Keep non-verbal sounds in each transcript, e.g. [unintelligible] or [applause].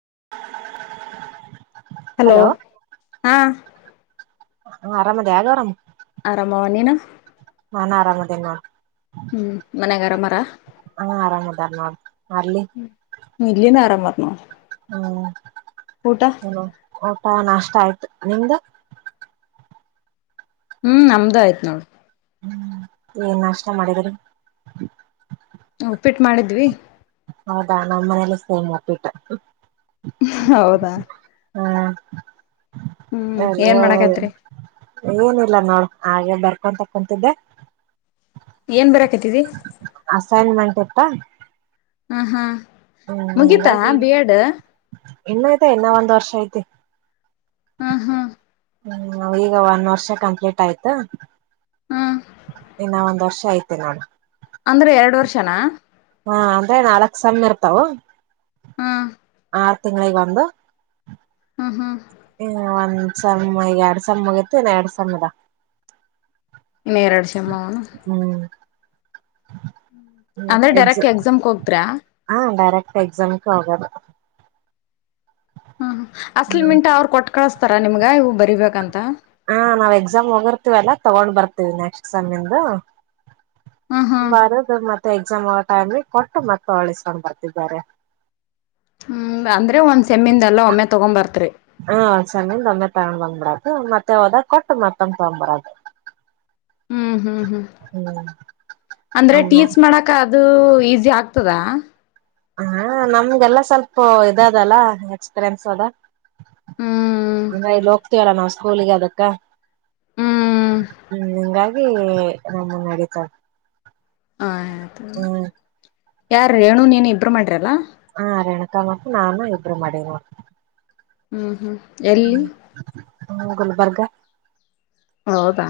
ನ ನ [inaudible] ಹಲೋ ಹಾ ಹ ಆರಾಮ್ ಅದೆ ಗೌರಮ್ಮ ಆರಾಮವ ನೀನು ನಾನಾ ಆರಾಮದೇನ್ ನೋಡ್ ಹ್ಮ್ ಮನ್ಯಾಗ ಆರಾಮಮರ ಹಾ ಆರಾಮ್ ಅದಾರ ನೋಡ್ ಅಲ್ಲಿ ಇಲ್ಲಿನು ಆರಾಮ್ ಆರ್ ನೋಡ್ ಹ್ಮ್ ಊಟ ಹ್ಮ ಊಟ ನಾಷ್ಟ ಆಯ್ತು ನಿಮ್ದ ಹ್ಮ್ ನಮ್ದ ಆಯ್ತ್ ನೋಡ್ ಹ್ಮ ಏನ್ ನಾಷ್ಟ ಮಾಡಿದ್ರಿ ಉಪ್ಪಿಟ್ಟು ಮಾಡಿದ್ವಿ ಹೌದಾ ನಾಮ್ಮನೆಲೂ ಸೇಮ್ ಉಪ್ಪಿಟ್ಟು ಹೌದಾ ಹ್ಮ್ ಹ್ಮ್ ಏನ್ ಮಾಡಕತೀರಿ ಏನಿಲ್ಲ ನೋಡ್ ಹಾಗೆ ಬರ್ಕೊಂತ ಕುಂತಿದ್ದೆ ಏನ್ ಬರಾಕತಿದಿ ಆ ಹಾ ಹಾ ಮುಗಿತಾ ಬಿ ಎಡ್ ಇನ್ನು ಐತಿ ಇನ್ನ ಒಂದ್ ವರ್ಷ ಐತಿ ಹಾ ಹಾ ಹ್ಮ್ ಈಗ ಒಂದ್ ವರ್ಷ ಕಂಪ್ಲೀಟ್ ಆಯ್ತು ಹ್ಮ್ ಇನ್ನ ಒ ದರ್ಷ ಐತಿ ನೋಡು ಅಂದ್ರೆ ಎರಡು ವರ್ಷನಾ ಹಾ ಅಂದ್ರೆ ನಾಲ್ಕ್ ಸಮ ಇರ್ತಾವ ಹಾ ಆರ್ ತಿಂಗಳಿಗ್ ಒಂದು ಹಾ ಹಾ ಒಂದ್ ಸೇಮ್ ಈಗ ಎರಡ್ ಸಮ್ಮಗಿತ್ತು ಇನ್ನ ಎರಡ್ ಸಮ ಇದ ಇನ್ ಎರಡ್ ಸೆ ಸೇಮ್ ಅವ್ ಅನ್ ಅಂದ್ರೆ ಡೈರೆಕ್ಟ್ ಎಕ್ಸಾಮ್ಗೆ ಹೋಗ್ತೀರಾ ಎಕ್ಸಾಮ್ ಕಾ ಹೋಗೋದು ಹ ಅಸಲ ಹ್ಮ್ ಮಿಂಟ್ ಅವ್ರು ಕೊಟ್ಟ ಕಳಸ್ ಥರ ನಿಮ್ಗ ಇವು ಬರೀಬೇಕಂತ ಹಾ ನಾವ್ ಎಕ್ಸಾಮ್ ಹೋಗಿರ್ತೀವಲ್ಲ ತಗೊಂಡ್ ಬರ್ತೀವಿ ನೆಕ್ಸ್ಟ್ ಸೆಮ್ಮ ಇಂದು ಹ್ಮ್ ಹ್ಮ್ ಬರದು ಮತ್ತೆ ಮ ಎಕ್ಸಾಮ್ ಟೈಮ್ ಕೊಟ್ಟು ಮತ್ತೆ ಒಲಿಸಿಕೊಂಡ್ಬರ್ತಿವಿ ಬ್ಯಾರೆ ಹ್ಮ ಅಂದ್ರೆ ಒಂದ್ ಸೆಮ್ಮಿಂದ ಎಲ್ಲ ಒಮ್ಮೆ ತಗೊಂಬರ್ತ್ರಿ ಹಾ ಒಂದ್ ಸೆಮ್ಮಿಂದ ಒಮ್ಮೆ ತಗೊಂಡ್ ಬಂದ್ಬಿಡದು ಮತ್ತೆ ಹೋದಾಗ ಕೊಟ್ಟು ಮತ್ತೊಂದ ತೋಮ್ಬರದು ಹ್ಮ್ ಹ್ಮ್ ಹ್ಮ್ ಅಂದ್ರೆ ಒಮ್ಮೆ ಟೀಚ್ ಮಾಡಾಕ ಅದು ಈಸಿ ಆಗ್ತ ತದಾ ಹಾ ನಮ್ಗೆಲ್ಲ ಸ್ವಲ್ಪ ಇದದಲ್ಲ ಎಕ್ಸ್ಪೀರಿಯನ್ಸ್ ಆದ ಹ್ಮ್ ಹಂಗ ಇಲ್ಲಿ ಹೋಗ್ತೀವಲ್ಲ ನಾವು ಸ್ಕೂಲಿಗೆ ಅದಕ್ಕ ಹ್ಮ್ ಹ್ಮ್ ಹಿಂಗಾಗಿ ನಮ್ಮವು ನಡಿತಾವ ಹಾ ಹ ಅದು ಯಾರು ರೇಣು ನೀನ್ ಇಬ್ಬರು ಮಾಡಿರಲ್ಲ ಹಾ ರೇಣುಕಾ ಮತ್ತು ನಾನು ಇಬ್ಬರು ಮಾಡುವಿ ನೋಡು ಹ್ಮ ಹ್ಮ್ ಎಲ್ಲಿ ಬರ್ಗ ಹೌದಾ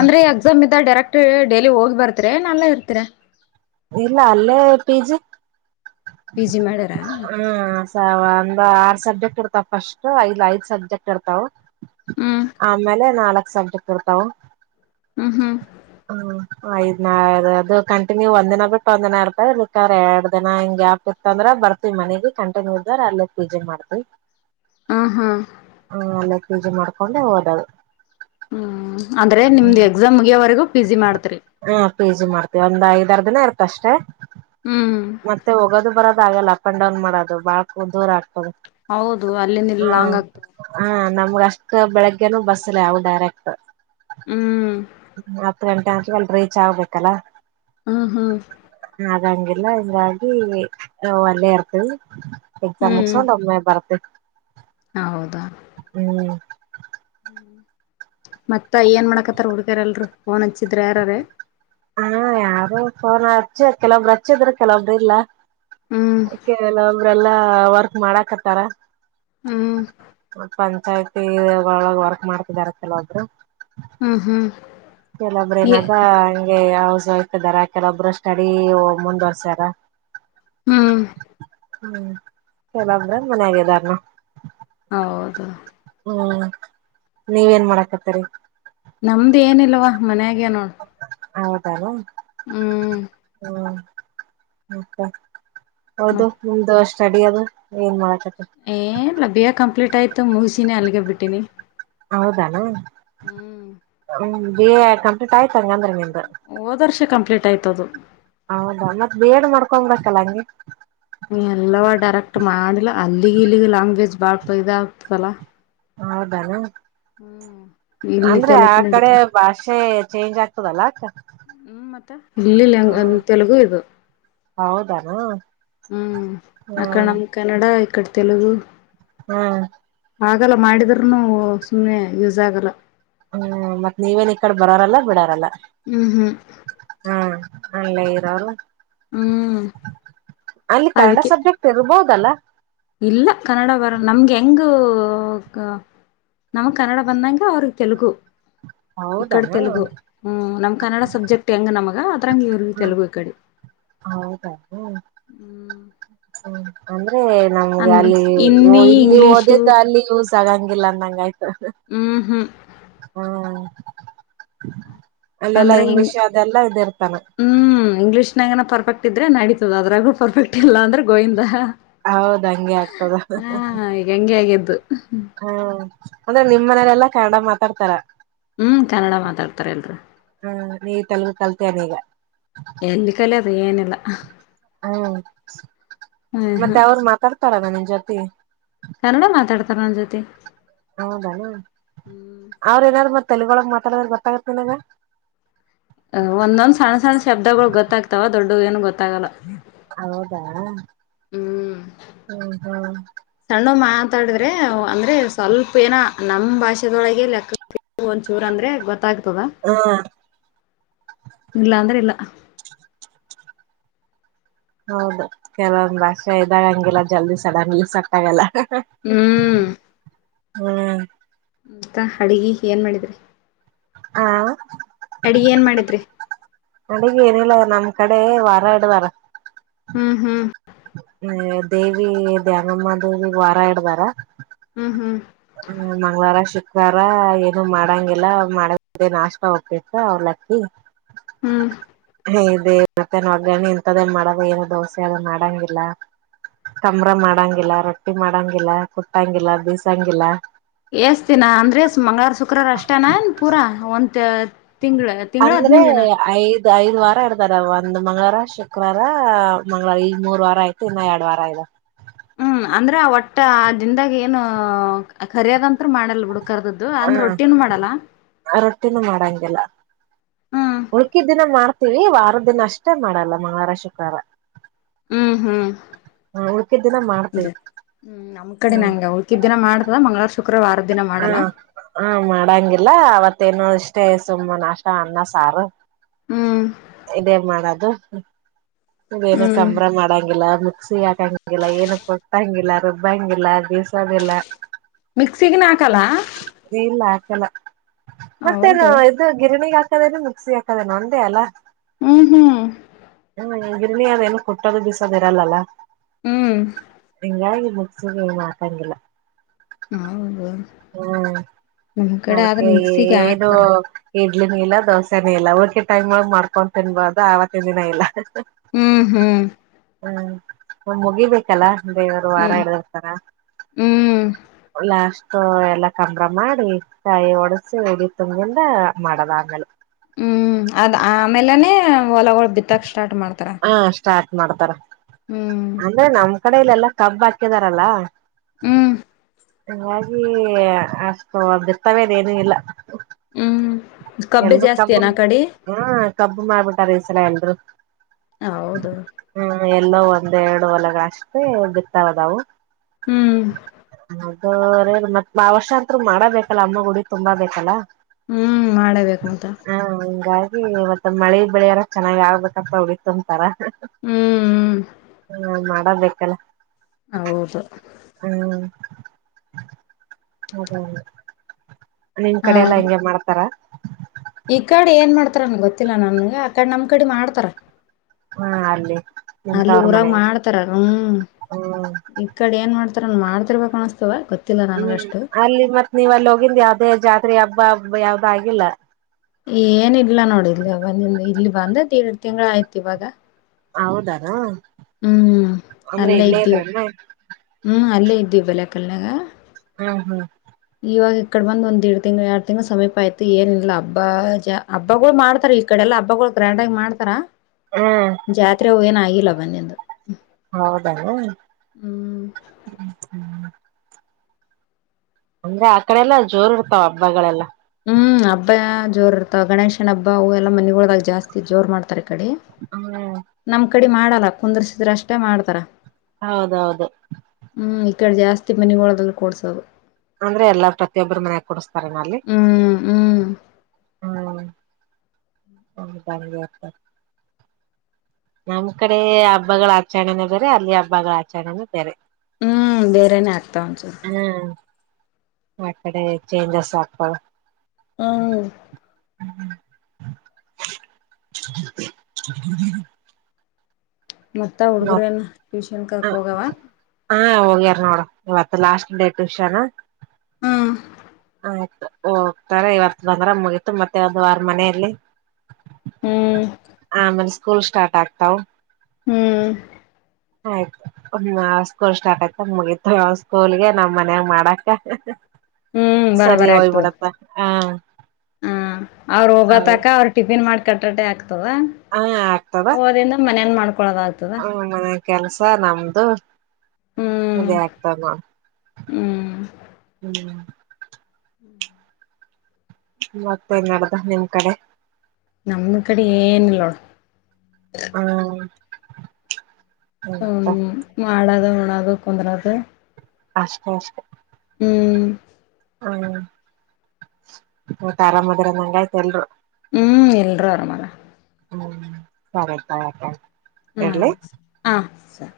ಅಂದ್ರೆ ಎಕ್ಸಾಮ್ ಇದ್ದ ಡೈರೆಕ್ಟ್ ಟ ಡೈಲಿ ಹೋಗಿ ಬರ್ತ್ರ ನಲ್ಲ ಇರ್ತರ ಇಲ್ಲ ಅಲ್ಲೇ ಪಿಜಿ. ಪಿ ಜಿ ಮಾಡ್ಯಾರ ಹ್ಮ ಸ ವಂದಾ ಸಬ್ಜೆಕ್ಟ್ ಇರ್ತಾವ ಫಸ್ಟ್ ಐದ್ ಐದ್ ಸಬ್ಜೆಕ್ಟ್ ಇರ್ತಾವ. ಹ್ಮ್ ಆಮೇಲೆ ನಾಲ್ಕ್ ಸಬ್ಜೆಕ್ಟ್ ಇರ್ತಾವ. ಹ್ಮ್ ಹ್ಮ್. ಹ್ಮ್ ಐದ್ನ ಅದ್ ಅದು ಕಂಟಿನ್ಯೂ ಒಂದ್ ದಿನ ಬಿಟ್ಟು ಒಂದ್ ದಿನ ಇರ್ತಕ್ಕ್ರ ಎರಡ್ ದಿನ ಹಂಗ್ಯಾಪ್ ಇತ್ತ ಅಂದ್ರ ಬರ್ತಿವಿ ಮನೆಗ ಕಂಟಿನ್ಯೂ ಇದ್ರ ಅಲ್ಲೆ ಪೂಜೆ ಮಾಡ್ತಿವಿ. ಹ ಹಾ. ಪೀ ಜಿ ಮಾಡ್ಕೊಂಡೆ ಓದದು. ಹ್ಮ್ ಅಂದ್ರೆ ನಿಮ್ದ್ ಹ್ಮ್ ಎಕ್ಸಾಮ್ ಮುಗಿಯವರೆಗು ಹಾ ಪೀಜಿ ಮಾಡ್ತೇವಿ ಅಂದಾಗೆ ಐದಾರ್ ದಿನ ಇರ್ತ್ ಅಷ್ಟೇ ಹ್ಮ್ ಮತ್ತೆ ಹೋಗೋದು ಬರ ಆಗಲ್ಲ ಅಪ್ ಅಂಡ್ ಡೌನ್ ಮಾಡೋದು ಬಾಳ್ಕ್ ದೂರ ಆಗ್ ಹೌದು ಅಲ್ಲಿಂದ್ ಇಲ್ಲಿ ಲಾಂಗ್ ಆಗ್ತ ನಮಗಷ್ಟ ಬೆಳಿಗ್ಗೆನು ಬಸ್ಸಿಲ್ಲ ಅವು ಡೈರೆಕ್ಟ್ ಹ್ಮ್ ಹತ್ತ್ ಗಂಟೆ ಆದ್ಮೇಲೆ ಅಲ್ ರೀಚ್ ಆಗ್ಬೇಕಲ್ಲಾ ಹಾ ಹಾ. ಎಲ್ಲ ಇಂಗಾಗಿ ನವಲ್ಲೇ ಇರ್ತೇವ್. ಎಕ್ಸಾಮ್ ಹ್ಮ್ ಮುಸ್ಕೊಂಡ್ ಒಮ್ಮೆ ಬರಬೇಕ ಹೌದಾ ಹ್ಮ್. [unintelligible] ಹ್ಮ ಮತ್ತ ಏನ್ ಮಾಡಕತ್ತಾರ ಹುಡುಗಿಯರ್ ಎಲ್ರು ಹಾ ಯಾರು ಫೋನ ಚೀದ್ರ್ ಕೆಲವಬ್ರ್ ರಚ್ಚಿದ್ರ ಕೆಲವಬ್ರ್ ಇಲ್ಲ. ಹ್ಮ್ ಓಕೆ ಎಲಲ ಇವ್ರೆಲ್ಲಾ ವರ್ಕ್ ಮಾಡಾಕತಾರ. ಹ್ಮ್ ಒನ್ ಪಂಚಾಯತ್ ಪೀಸಿಯಾಗ್ ಒಳಗ್ ವರ್ಕ್ ಮಾಡ್ತಿದಾರ ಕೆಲವೊಬ್ರು. ಹ್ಮ್ ಹ್ಮ್. ಕೆಲಬ್ರ ನೀ ಏನಾದ ಹಂಗೆಯ ಯಾವ್ ಸೊಯ್ತದಾರ ಕೆಲ ಒಬ್ಬ್ರ ಸ್ಟಡಿ ಒ ಮುಂದ್ವರ್ಸ್ಯಾರ. ಹ್ಮ್. ಹಮ್ ಕೆಲವೊಬ್ಬರು ಮನ್ಯಾಗ್ ಇದಾರ್ ರಿ ಹೌದು. ಹ್ಮ್ ನೀವೇನ್ ಮಾಡಕತ್ತರಿ. ನಮ್ದ್ ಏನಿಲ್ವಾ ಮನ್ಯಾಗೇ ನೋಡ್. ಹೌದಾನು ಹ್ಮ್. ಹ್ಮ ಮತ್ತ ಹೌದು ಮತ್ತೆ ನಿಮ್ದು ಸ್ಟಡಿ ದು ಏನ್ ಮಾಡಾಕ ಏನಿಲ ಬೇಗ ಕಂಪ್ಲೀಟ್ ಆಯತ ತ್ತ ಮುಗಿಸಿನೇ ಅಲ್ಗೆ ಬಿಟ್ಟಿನಿ ಹೌದ ನ ಹ್ಮ್ ಹ್ಮ ಬೇಗ ಕಂಪ್ಲೀಟ್ ಆಯ್ತ ಹಂಗಂದ್ರ ನಿಂದ ಹೋದ್ ವರ್ಷ ಕಂಪ್ಲೀಟ್ ಆಯ್ತು ಅದು ಹೌದಾ ಮತ್ತ ಬಿ ಎಡ್ ಮಾಡ್ಕ ಕೊಂಬೆಕಲ್ಲ ಹಂಗೆ ಎಲ್ಲವ ಡೈರೆಕ್ಟ್ ಮಾಡಿಲ್ಲ ಅಲ್ಲಿಗ ಇಲ್ಲಿಗ ಲ್ಯಾಂಗ್ವೇಜ್ ಬಾಳ್ [unintelligible] ಆಗ್ತದಲ್ಲ. ಹೌದನ ಇಲ್ಲಿ ಅಂದ್ರೆ ತೆಲುಗು ಆ ಕಡೆ ನಡೀತು ಭಾಷೆ ಚೇಂಜ್ ಆಗ್ತದಲ್ಲ ಅತ್ತ ಹ್ಮ್ ಮತ್ತೆ ಇಲ್ಲಿ ಲ್ಯಾಂಗ್ ತೆಲುಗು ಇದು ಹೌದಾನ ಹ್ಮ್ ಆಕ ಹ್ಮ್ ನಮ್ ಕನ್ನಡ ಅಕ್ಕಡೆ ತೆಲುಗು ಹ್ಮ್ ಆಗಲ್ಲ ಮಾಡಿದ್ರನು ಸುಮ್ಮನೆ ಯೂಸ್ ಆಗಲ್ಲ. ಹ್ಮ್ ಮತ್ ನೀವೇನ್ ಈ ಕಡೆ ಬರೋರಲ್ಲ ಬಿಡಾರಲ್ಲ ಹೂ ಹೂ ಹ್ಮ್ ಅಲ್ಲೇ ಇರೋರು ಅಲ್ಲಿ ಕನ್ನಡ ಅದಕ್ಕೆ ಸಬ್ಜೆಕ್ಟ್ ಇರ್ಬೋದಲ್ಲ. [inaudible] ಇಲ್ಲ ಕನ್ನಡ ಬರ [unintelligible] ನಮ್ಗೆ ಹೆಂಗು ನಮ್ಗೆ ಕನ್ನಡ ಬಂದಾಗ ಅವ್ರಿಗೆ ತೆಲುಗು. ಇ ಕಡೆ ಹೌದಾನ ತೆಲುಗು ಹ್ಮ್ ನಮ್ ಕನ್ನಡ ಸಬ್ಜೆಕ್ಟ್ ಹೆಂಗ ನಮಗ್ ಹಾ ಅದ್ರಂಗ ಇವ್ರಿಗೂ ತಲುಗು ಈ ಕಡೆ. ಹೌದಾತು [inaudible] ಹ್ಮ ಹಂಗ್ ಹೇ ನಮ್ಗೆ ಅಂದ್ರಿ ಅಲ್ಲಿ ಹಿಂದಿ ಇಲ್ಲಿ ಇಂಗ್ಲಿಷು ಹೋದೆದ ಅಲ್ಲಿ ಯೂಸ್ ತಗಂಗಿಲ್ಲ ಅಂದಂಗಾಯ್ತು ಹೂ ಹೂ ಹಾ ಅಲ್ಲೆಲ್ಲಾ ಅಂದ್ರೆ ಇಂಗ್ ಇಂಗ್ಲಿಷ್ ಅದೆಲ್ಲಾ ಇದಿರ್ತಾನ ನಂಗೆ ನಾ ಪರ್ಫೆಕ್ಟ್ ಇದ್ರೆ ನಡೀತದೆ ಅದ್ರಾಗೂ ಪರ್ಫೆಕ್ಟ್ ಇಲ್ಲ ಅಂದ್ರೆ ಗೋವಿಂದ. ಹೌದ ಹಂಗೆ ಆಗ್ತದ ಹಾ ಈಗ ಹೆಂಗೆ ಆಗಿದ್ದು ಹ್ಮ ಅಂದ್ರೆ ನಿಮ್ ಮನೇಲೆಲ್ಲಾ ಕನ್ನಡ ಮಾತಾಡ್ತಾರ ಹ್ಮ್ ಕನ್ನಡ ಮಾತಾಡ್ತಾರ ಎಲ್ರರ್ ಹ್ಮ್ ನೀ ತಲುಗ ಕಲ್ತನೆ ಈಗ ಏನಲ್ಲ ಹ್ಮ ಹ್ಮ್ ಮತ್ತೆ ಹ್ಮ್ ಅವರು ಮಾತಾಡ್ತಾರಲ್ಲ ನಿನ್ ಜೊತೆ [unintelligible] ಕನ್ನಡ ಮಾತಾಡ್ತಾರ ನನ್ ಜೊತೆ ಹೌದಣ ಹ್ಮ್ ಅವ್ರ ಏನಾದಾರು ಮತ್ ತೆಲುಗುವಳಗ ಮಾತಾಡದರ ಗೊತ್ತಾಗತ್ತ ನಿನಗ ಒಂದೊಂದ್ ಸಣ್ಣ ಸಣ್ಣ ಶಬ್ದಗಳು ಗೊತ್ತಾಗ್ತಾವ ದೊಡ್ಡ ಏನು ಗೊತ್ತಾಗಲ್ಲ ಹೌದಾ ಹ್ಮ್ ಹ್ಮ ಹ್ಮ್ ನಾವು ಮಾತಾಡಿದ್ರೆ ಅಂದ್ರೆ ಸ್ವಲ್ಪ ಏನ ನಮ್ ಭಾಷೆದೊಳಗೆ ಲೆಕ್ಕ ಒಂದಚೂರ್ ಅಂದ್ರೆ ಗೊತ್ತಾಗ ಹಾ ಇಲ್ಲ ಅಂದ್ರೆ ಇಲ್ಲ ಹೌದ ಕೆಲವೊಂದು ಭಾಷೆ ಇದ್ದಾಗ ಹಂಗಗೆಲ್ಲ ಜಲ್ದಿ ಸಡನ್ ಸಟ್ಟಾಗಲ್ಲ ಹ್ಮ್ ಹ್ಮ್ ಅಂತ ಅಡುಗೆ ಏನು ಮಾಡಿದ್ರಿ ಹಾ ಅಡಿಗೆ ಏನ್ ಮಾಡಿದ್ರಿ ಅಡಿಗೆ ಏನಿಲ್ಲ ನಮ್ ಕಡೆ ವಾರ ಇಡದಾರ್ ಹ್ಮ್ ಹ್ಮ್ ಹ ದೇವಿ ಧ್ಯಾನಮ್ಮ ದೇವಿ ವಾರ ಇಡದರ ಹ್ಮ ಹ್ಮ್ ಹ್ಮ ಮಂಗ್ಗಳವಾರ ಶುಕ್ರವಾರ ಏನು ಮಾಡಂಗಿಲ್ಲ ಮಾಡಾದೆ ನಾಷ್ಟಾ ಉಪಿಟ್ ಅವ್ಲಕ್ಕಿ ಹ್ಮ್ ಇದೆ ಮತ್ತ ಒಗ್ಗ ಇಂತದೇ ಮಾಡದ ಏನ ದೋಸೆ ಅದು ಮಾಡಂಗಿಲ್ಲ ಕಂಬ್ರ ಮಾಡಂಗಿಲ್ಲ ರೊಟ್ಟಿ ಮಾಡಂಗಿಲ್ಲ ಕುಟ್ಟಂಗಿಲ್ಲ ಬೀಸಂಗ ಇಲ್ಲಾ ಏಸ್ದಿನ ಅಂದ್ರೆ ಮಂಗಳವ ಶುಕ್ರಾರ ಅಷ್ಟೇನಾನ್ ಪೂರಾ ಒಂತ ಅಂದ್ರೆ ಐದು ಐದ ವಾರ ಇರ್ತದ ಒಂದ್ ಮಂಗಳರ ಶುಕ್ರವಾರ ಮಂಗ್ಗಳವ ಈಗ ಮೂರ್ ವಾರ ಆಯ್ತು ಇನ್ನ ಎರಡ್ ವಾರ ಆಇದವ್ ಹ್ಮ್ ಅಂದ್ರೆ ಒಟ್ ಅದಿಂದಾಗ ಏನು ಕರಿಯದಂತ ಮಾಡಲ್ ಬಿುಡ ಕರ್ದದ್ದು ಅಂದ್ರೆ ರೊಟ್ಟಿನು ಮಾಡಲ್ಲ ಇಲ್ಲ ಹ್ಮ್ ಉಳ್ಕಿದಿನ ಮಾಡ್ ವಾರದ ದಿನ ಅಷ್ಟೇ ಮಾಡಲ್ಲ ಮಂಗವಾರ ಶುಕ್ರಾರ ಹ್ಮ್ ಹ್ಮ್ ಉಳ್ಕಿದ್ ದಿನ ಇ ಮಾಡ್ತೀವಿ ಹ್ಮ್ ನಮ್ ಕಡೆ ನಂಗೆ ಊಳ್ಕಿದ ದಿನ ಮಾಡ್ತದ ಮಂಗ್ಗಳವಾರ ಹಾ ಹಾ ಮಾಡಾಂಗಿಲ್ಲ ಅವತ್ ತ್ತೇನು ಅಷ್ಟೇ ಸುಮ್ಮ ನಾಷ್ಟ ಅನ್ನ ಸಾರು ಹ್ಮ್ ಇದೇ ಮಾಡದ್ [inaudible] ಮ್ಮ್ ಏನ ಹ್ಮ್ ಕಂಬ್ರ ಮಾಡಂಗಿಲ್ಲ ಮಿಕ್ಸಿ ಹಾಕ್ [unintelligible] ಏನು ಕೊಟ್ಟಂಗಿಲ್ಲ ರುಬ್ಬಂಗಿಲ್ಲ ಬೇಸೋಂಗಿಲ್ಲ ಮಿಕ್ಸ್ ಸಿಗಣ ಹಾಕಲ್ಲ. ಮತ್ತೆ ನಾ ಹೌದು ಇದು ಗಿರಣಿಗ್ ಆಗ್ [unintelligible] ಮಿಕ್ಸಿ ಹಾಕದೇನೋ ಅಂದೆ ಅಲ. ಊ ಹ್ಮ್ ಪುಣ್ಯ ಅದೆನು ಕುಟ್ಟೋದು ಬಿಸೋದು ಇರಲ್ಲ ಅಲ. ಹ್ಮ್ ಹಿಂಗಾಗ್ ಮೀಕ್ಸಿಗ್ ಏನು ಹಾಕಂಗಿಲ್ಲ. ಹ್ಮ್ ಮ್ ಹೂ ಆದ್ರ ಮತ್ತೆ ಮಿಕ್ಸಿಗೆ ಏನು ಹಾಕ್ತಾರ ಇ ಇಡ್ಲಿನು ಇಲ್ಲ ದೋಸೆನು ಇಲ್ಲ ಉಳ್ದಿದ್ ಟೈಮ್ ಅಲ್ ಮಾಡ್ಕೊಂಡ್ ತಿನ್ಬೋದಾ ಅವತ್ತಿನ್ ದಿನ ಇಲ್ಲ. ಹ್ಮ್ ಹ್ಮ್ ಮ್ಮ್ ಒಂದ್ ಮುಗಿಬೇಕಲ್ಲ ದೇವರು ವಾರ ಹ್ಮ್ ಇರುತ್ತಲ ಹ್ಮ್ ಲಾಶ್ ತೋ ಎಲ್ಲ ಕಂಬ್ರ ಮಾಡಿ ಕಾಯಿ ಒಡಸಿ ಉಡಿ ತುಂಬಿಂದ ಮಾಡಲ್ ಆಗಲ್ ಹ್ಮ್ ಅದ್ ಆಮೇಲೆನೆ ಹೊಲಗಳು ಬಿತ್ತಕ್ ಶ್ ಹಾ ಸ್ಟಾರ್ಟ್ ಮಾಡ್ತಾರ. ಹ್ಮ್ ಅಂದ್ರೆ ನಮ್ ಆಕಡೆ ಇಲ್ಲೆಲ್ಲ ಕಬ್ಬ್ ಹಾಕಿದಾರಲ್ಲ. ಹ್ಮ್ ಹಂಗಾಗೀ ಅಷ್ಟು ಬಿತ್ತವೆದೇನು ಇಲ್ಲ. ಹ್ಮ್ ಕಬ್ಬೆ ಎಲ್ಲು ಜಾಸ್ತಿ ಕಬ್ಬು ಏನ ಮ್ ಆ ಕಡೆ ಹಾ ಕಬ್ಬು ಮಾರ್ಬಿಡ್ ಕರೀದ್ಸಣ ಎನ್ರು ಹ ಹೌದು ಎಲ್ಲೋ ಒಂದ್ ಎರಡು ಹೊಲದಾಗ ಅಷ್ಟೇ ಭಿತವು ಆದವು ಹ್ಮ್ ಅದೂ [unintelligible] ಮತ್ ವರ್ಷ್ ಅಂತ್ರು ಮಾಡಬೇಕಲ್ಲ ಅಮ್ಮ ಉಡಿ ತುಂಬು ಬೇಕಲ್ಲ ಹ್ಮ್ ಮಾಡಬೇಕ್ ಮತ್ತ ಇವತ್ತು ಮಳೆ ಬೆಳೆಯಾರ ಚೆನ್ನಾಗ್ ಆಗ್ಬೇಕಂತ ಉಡಿ ತುಂಬ್ತಾರ ಹ್ಮ್ ಹ ಮಾಡ್ ಬೇಕಲ್ಲ. ಹೌದು. ಹ್ಮ್ ಹ. ನಿಮ್ ಹಾ ಕಡೆ ಎಲ್ಲಾ ಹಂಗೆ ಮಾಡ್ತಾರ. ಈ ಕಡೆ ಏನ್ ಮಾಡ್ತಾರನ್ ಗೊತ್ತಿಲ್ಲಾ ನನ್ಗೆ ಆ ಕಡೆ ನಮ್ ಕಡೆ ಮಾಡ್ತಾರ. ಹಾ ಅಲ್ಲಿ ಅಲ್ಲಿ ನಿಂತವ್ರ ಊರಾಗ ಮನೇಲಿ ಮಾಡ್ತಾರ ಹ ಹ್ಮ್ ಈ ಕಡೆ ಏನ್ ಮಾಡ್ತ.. ಮಾಡ್ತಿರ್ಬೇಕು ಅನಿಸ್ತದ... ಹ್ಮ್ ಅಲ್ಲಿ ಮತ್ತ್ ನೀವ್ ಅಲ್ಲಿ ಹೋಗಿಂದ ಯಾವ್ದೇ ಜಾತಿ ಸ್ತ್ರೀ ಹಬ್ಬ ಹಬ್ಬ ಯಾವ್ದು ಆಗಿಲ್ಲ ಏನೀಲ್ಲಾ ನೋಡಿ ಇಲ್ ಬಂದ ಇಲ್ಲಿ ಬಂದ ದಿಡ್ದ್ ತಿಂಗಳ ಆಯ್ತು ಇವಾಗ ಹೌದು ಏನು ಹ್ಮ್ ಅಲ್ಲೇ ಇದ್ದು ಇದ್ರನ ಹ್ಮ್ ಅಲ್ಲೇ ಇದು ಬೆಲೆಕಲಿನ್ಯಾಗ್ ಹ್ಮ್ ಹ್ಮ್ ಇವಾಗ ಈ ಕಡೆ ಬಂದ ಡಿದ ತಿಂಗಳು ಎರಡು ತಿಂಗಳು ಸಮೀಪ ಆಯ್ತು ಏನಿಲ್ಲ ಹಬ್ಬ ಹಬ್ಬಗಳು ಮಾಡ್ತಾರ ಈ ಕಡೆ ಎಲ್ಲಾ ಹಬ್ಬಗಳು ಗ್ರ್ಯಾಂಡ್ ಆಗಿ ಮಾಡ್ತಾರ ಹ್ಮ್ ಜಾತ್ರೆ ಅವು ಏನಾಗಿಲ್ಲ ಮೊನ್ನೆದ್ ಹೌದ ಏನೂ. ಅಂದ್ರೆ ಆ ಕಡೆ ಎಲ್ಲಾ ಜೋರ್ ಇರ್ತಾವ ಹಬ್ಬಗಳೆಲ್ಲಾ. ಹ್ಮ್ ಹಬ್ಬ ಜೋರ್ ಇರ್ತಾವ ಗಣೇಶನ ಹಬ್ಬ ಅವು ಎಲ್ಲ ಮನೆಗಳಲ್ಲಿ ಜಾಸ್ತಿ ಜೋರ್ ಮಾಡ್ತಾರೆ. ಹ್ಮ್. ಇ ಕಡೆ ಮಾಡಲ್ಲ ಕುಂದ್ರಿಸಿದ್ರೆ ಅಷ್ಟೇ ಮಾಡ್ತಾರ. ಹೌಹೌದು. ಇ ಕಡೆ ಜಾಸ್ತಿ ಮನೆಗೋಳದಲ್ಲಿ ಕುಡಿಸೋದ್ದು ಕೊಡ್ಸೋದು. ಅಂದ್ರೆ ಎಲ್ಲಾ ಪ್ರತಿಯೊಬ್ಬರು ಮನೆಯಲ್ಲಿ ಕೊಡಸ್ತಾರೆನು ಅಲ್ಲಿ. ಹ್ಮ್ ಹ್ಮ್ ಹ್ಮ [inaudible] ನಮ್ ಕಡೆ ಹಬ್ಬಗಳ ಆಚರಣೆ ಬೇರೆ ಅಲ್ಲಿ ಹಬ್ಬಗಳ ಆಚರಣೆನ ಬೇರೆ. ಹ್ಮ್ ಬೇರೆೇನೆೇ ಆಗ್ತಾವ ಅನ್ಸುತ್ತೆ.... ಹ್ಮ್ ಆ ಕಡೆ ಚೇಂಜಸ್ ಆಗ್ತಾವ್ ಹ್ಮ [unintelligible] ಮತ್ತ ಹುಡ್ಗರು ಏನ್ ಟ್ಯೂಷನ್ ಕಲಿಯಾಕ್ ಹೋಗವು ಹೂ ನೋಡು ಇವತ್ತು ಲಾಸ್ಟ್ ಡೇ ಟ್ಯೂಷನ್ ಹ್ಮ ಆಯ್ತು ಹೋಗ್ತಾರೆ ಇವತ್ತು ಬಂದ್ರ ಮುಗೀತ್ತು ಮತ್ತೆ ಒಂದ್ ವಾರ ಮನೆಯಲ್ಲಿ ಹ್ಮ್ ಹ ಮಾ ಸ್ಕೂಲ್ ಸ್ಟಾರ್ಟ್ ಆಗ್ತಾವ ಹ್ಮ್ ಆಯ್ತು ಸ್ಕೂಲ್ ಸ್ಟಾರ್ಟ್ ಆಯಿತು ಮುಗೀತು ಸ್ಕೂಲ್ಗೆ ನಾವು ಮನೇಯಾಗ ಮಾಡಾಕ ಹ್ಮ್ ಸರಿ ಬರಬರ ಆಗ್ತದೆ ಹೋಗ್ಬಿಡತ್ತ ಹ ಅವ್ರ ಅ ಹೋಗತಕ ಅವರು ಟಿಫಿನ್ ಮಾಬೇಕ್. ಕಟ್ಟಟ ಆಕ್ ಹ ಆಗ್ತದ ಹೋದಿಂದ ಮನೇಲಿ ಮಾಡಬೇಕು ಕ್ಕೊಳದ ಆಗ್ತಾದ್ ಮನೆ ಕೆಲ್ಸ ನಮ್ದು ಅದೇ ಆಗ್ತದ ನೋಡ ಹ್ಮ ಹ್ಮ್. ಹ್ಮ್ ಮತ್ತೇನ್ ನಡಿದ ನಿಮ್ಮ್ ಕಡೆ ನಮ್ಮ ಕಡೆ ಏನಿಲ್ಲ ನೋಡ ಹ್ಮ ಹ್ಮ ಮಾಡೋದು ಉಣ್ಣೊದು ಕುಂದ್ರೋದು ಅಷ್ಟೇ ಅಷ್ಟೇ ಹ್ಮ. ಹ್ಮ್ ಮತ್ತ್ ಆರಾಮ ಅದರಂಗಾಯಿತು ಯಲ್ಲರು ಹ್ಮ್ ಎಲ್ರೂ ಆರಾಮ ಅದರ ಹ್ಮ್ ಸರಿ ಹ್ಮ್ ಇಡ್ಲಿ ಹ ಸರಿ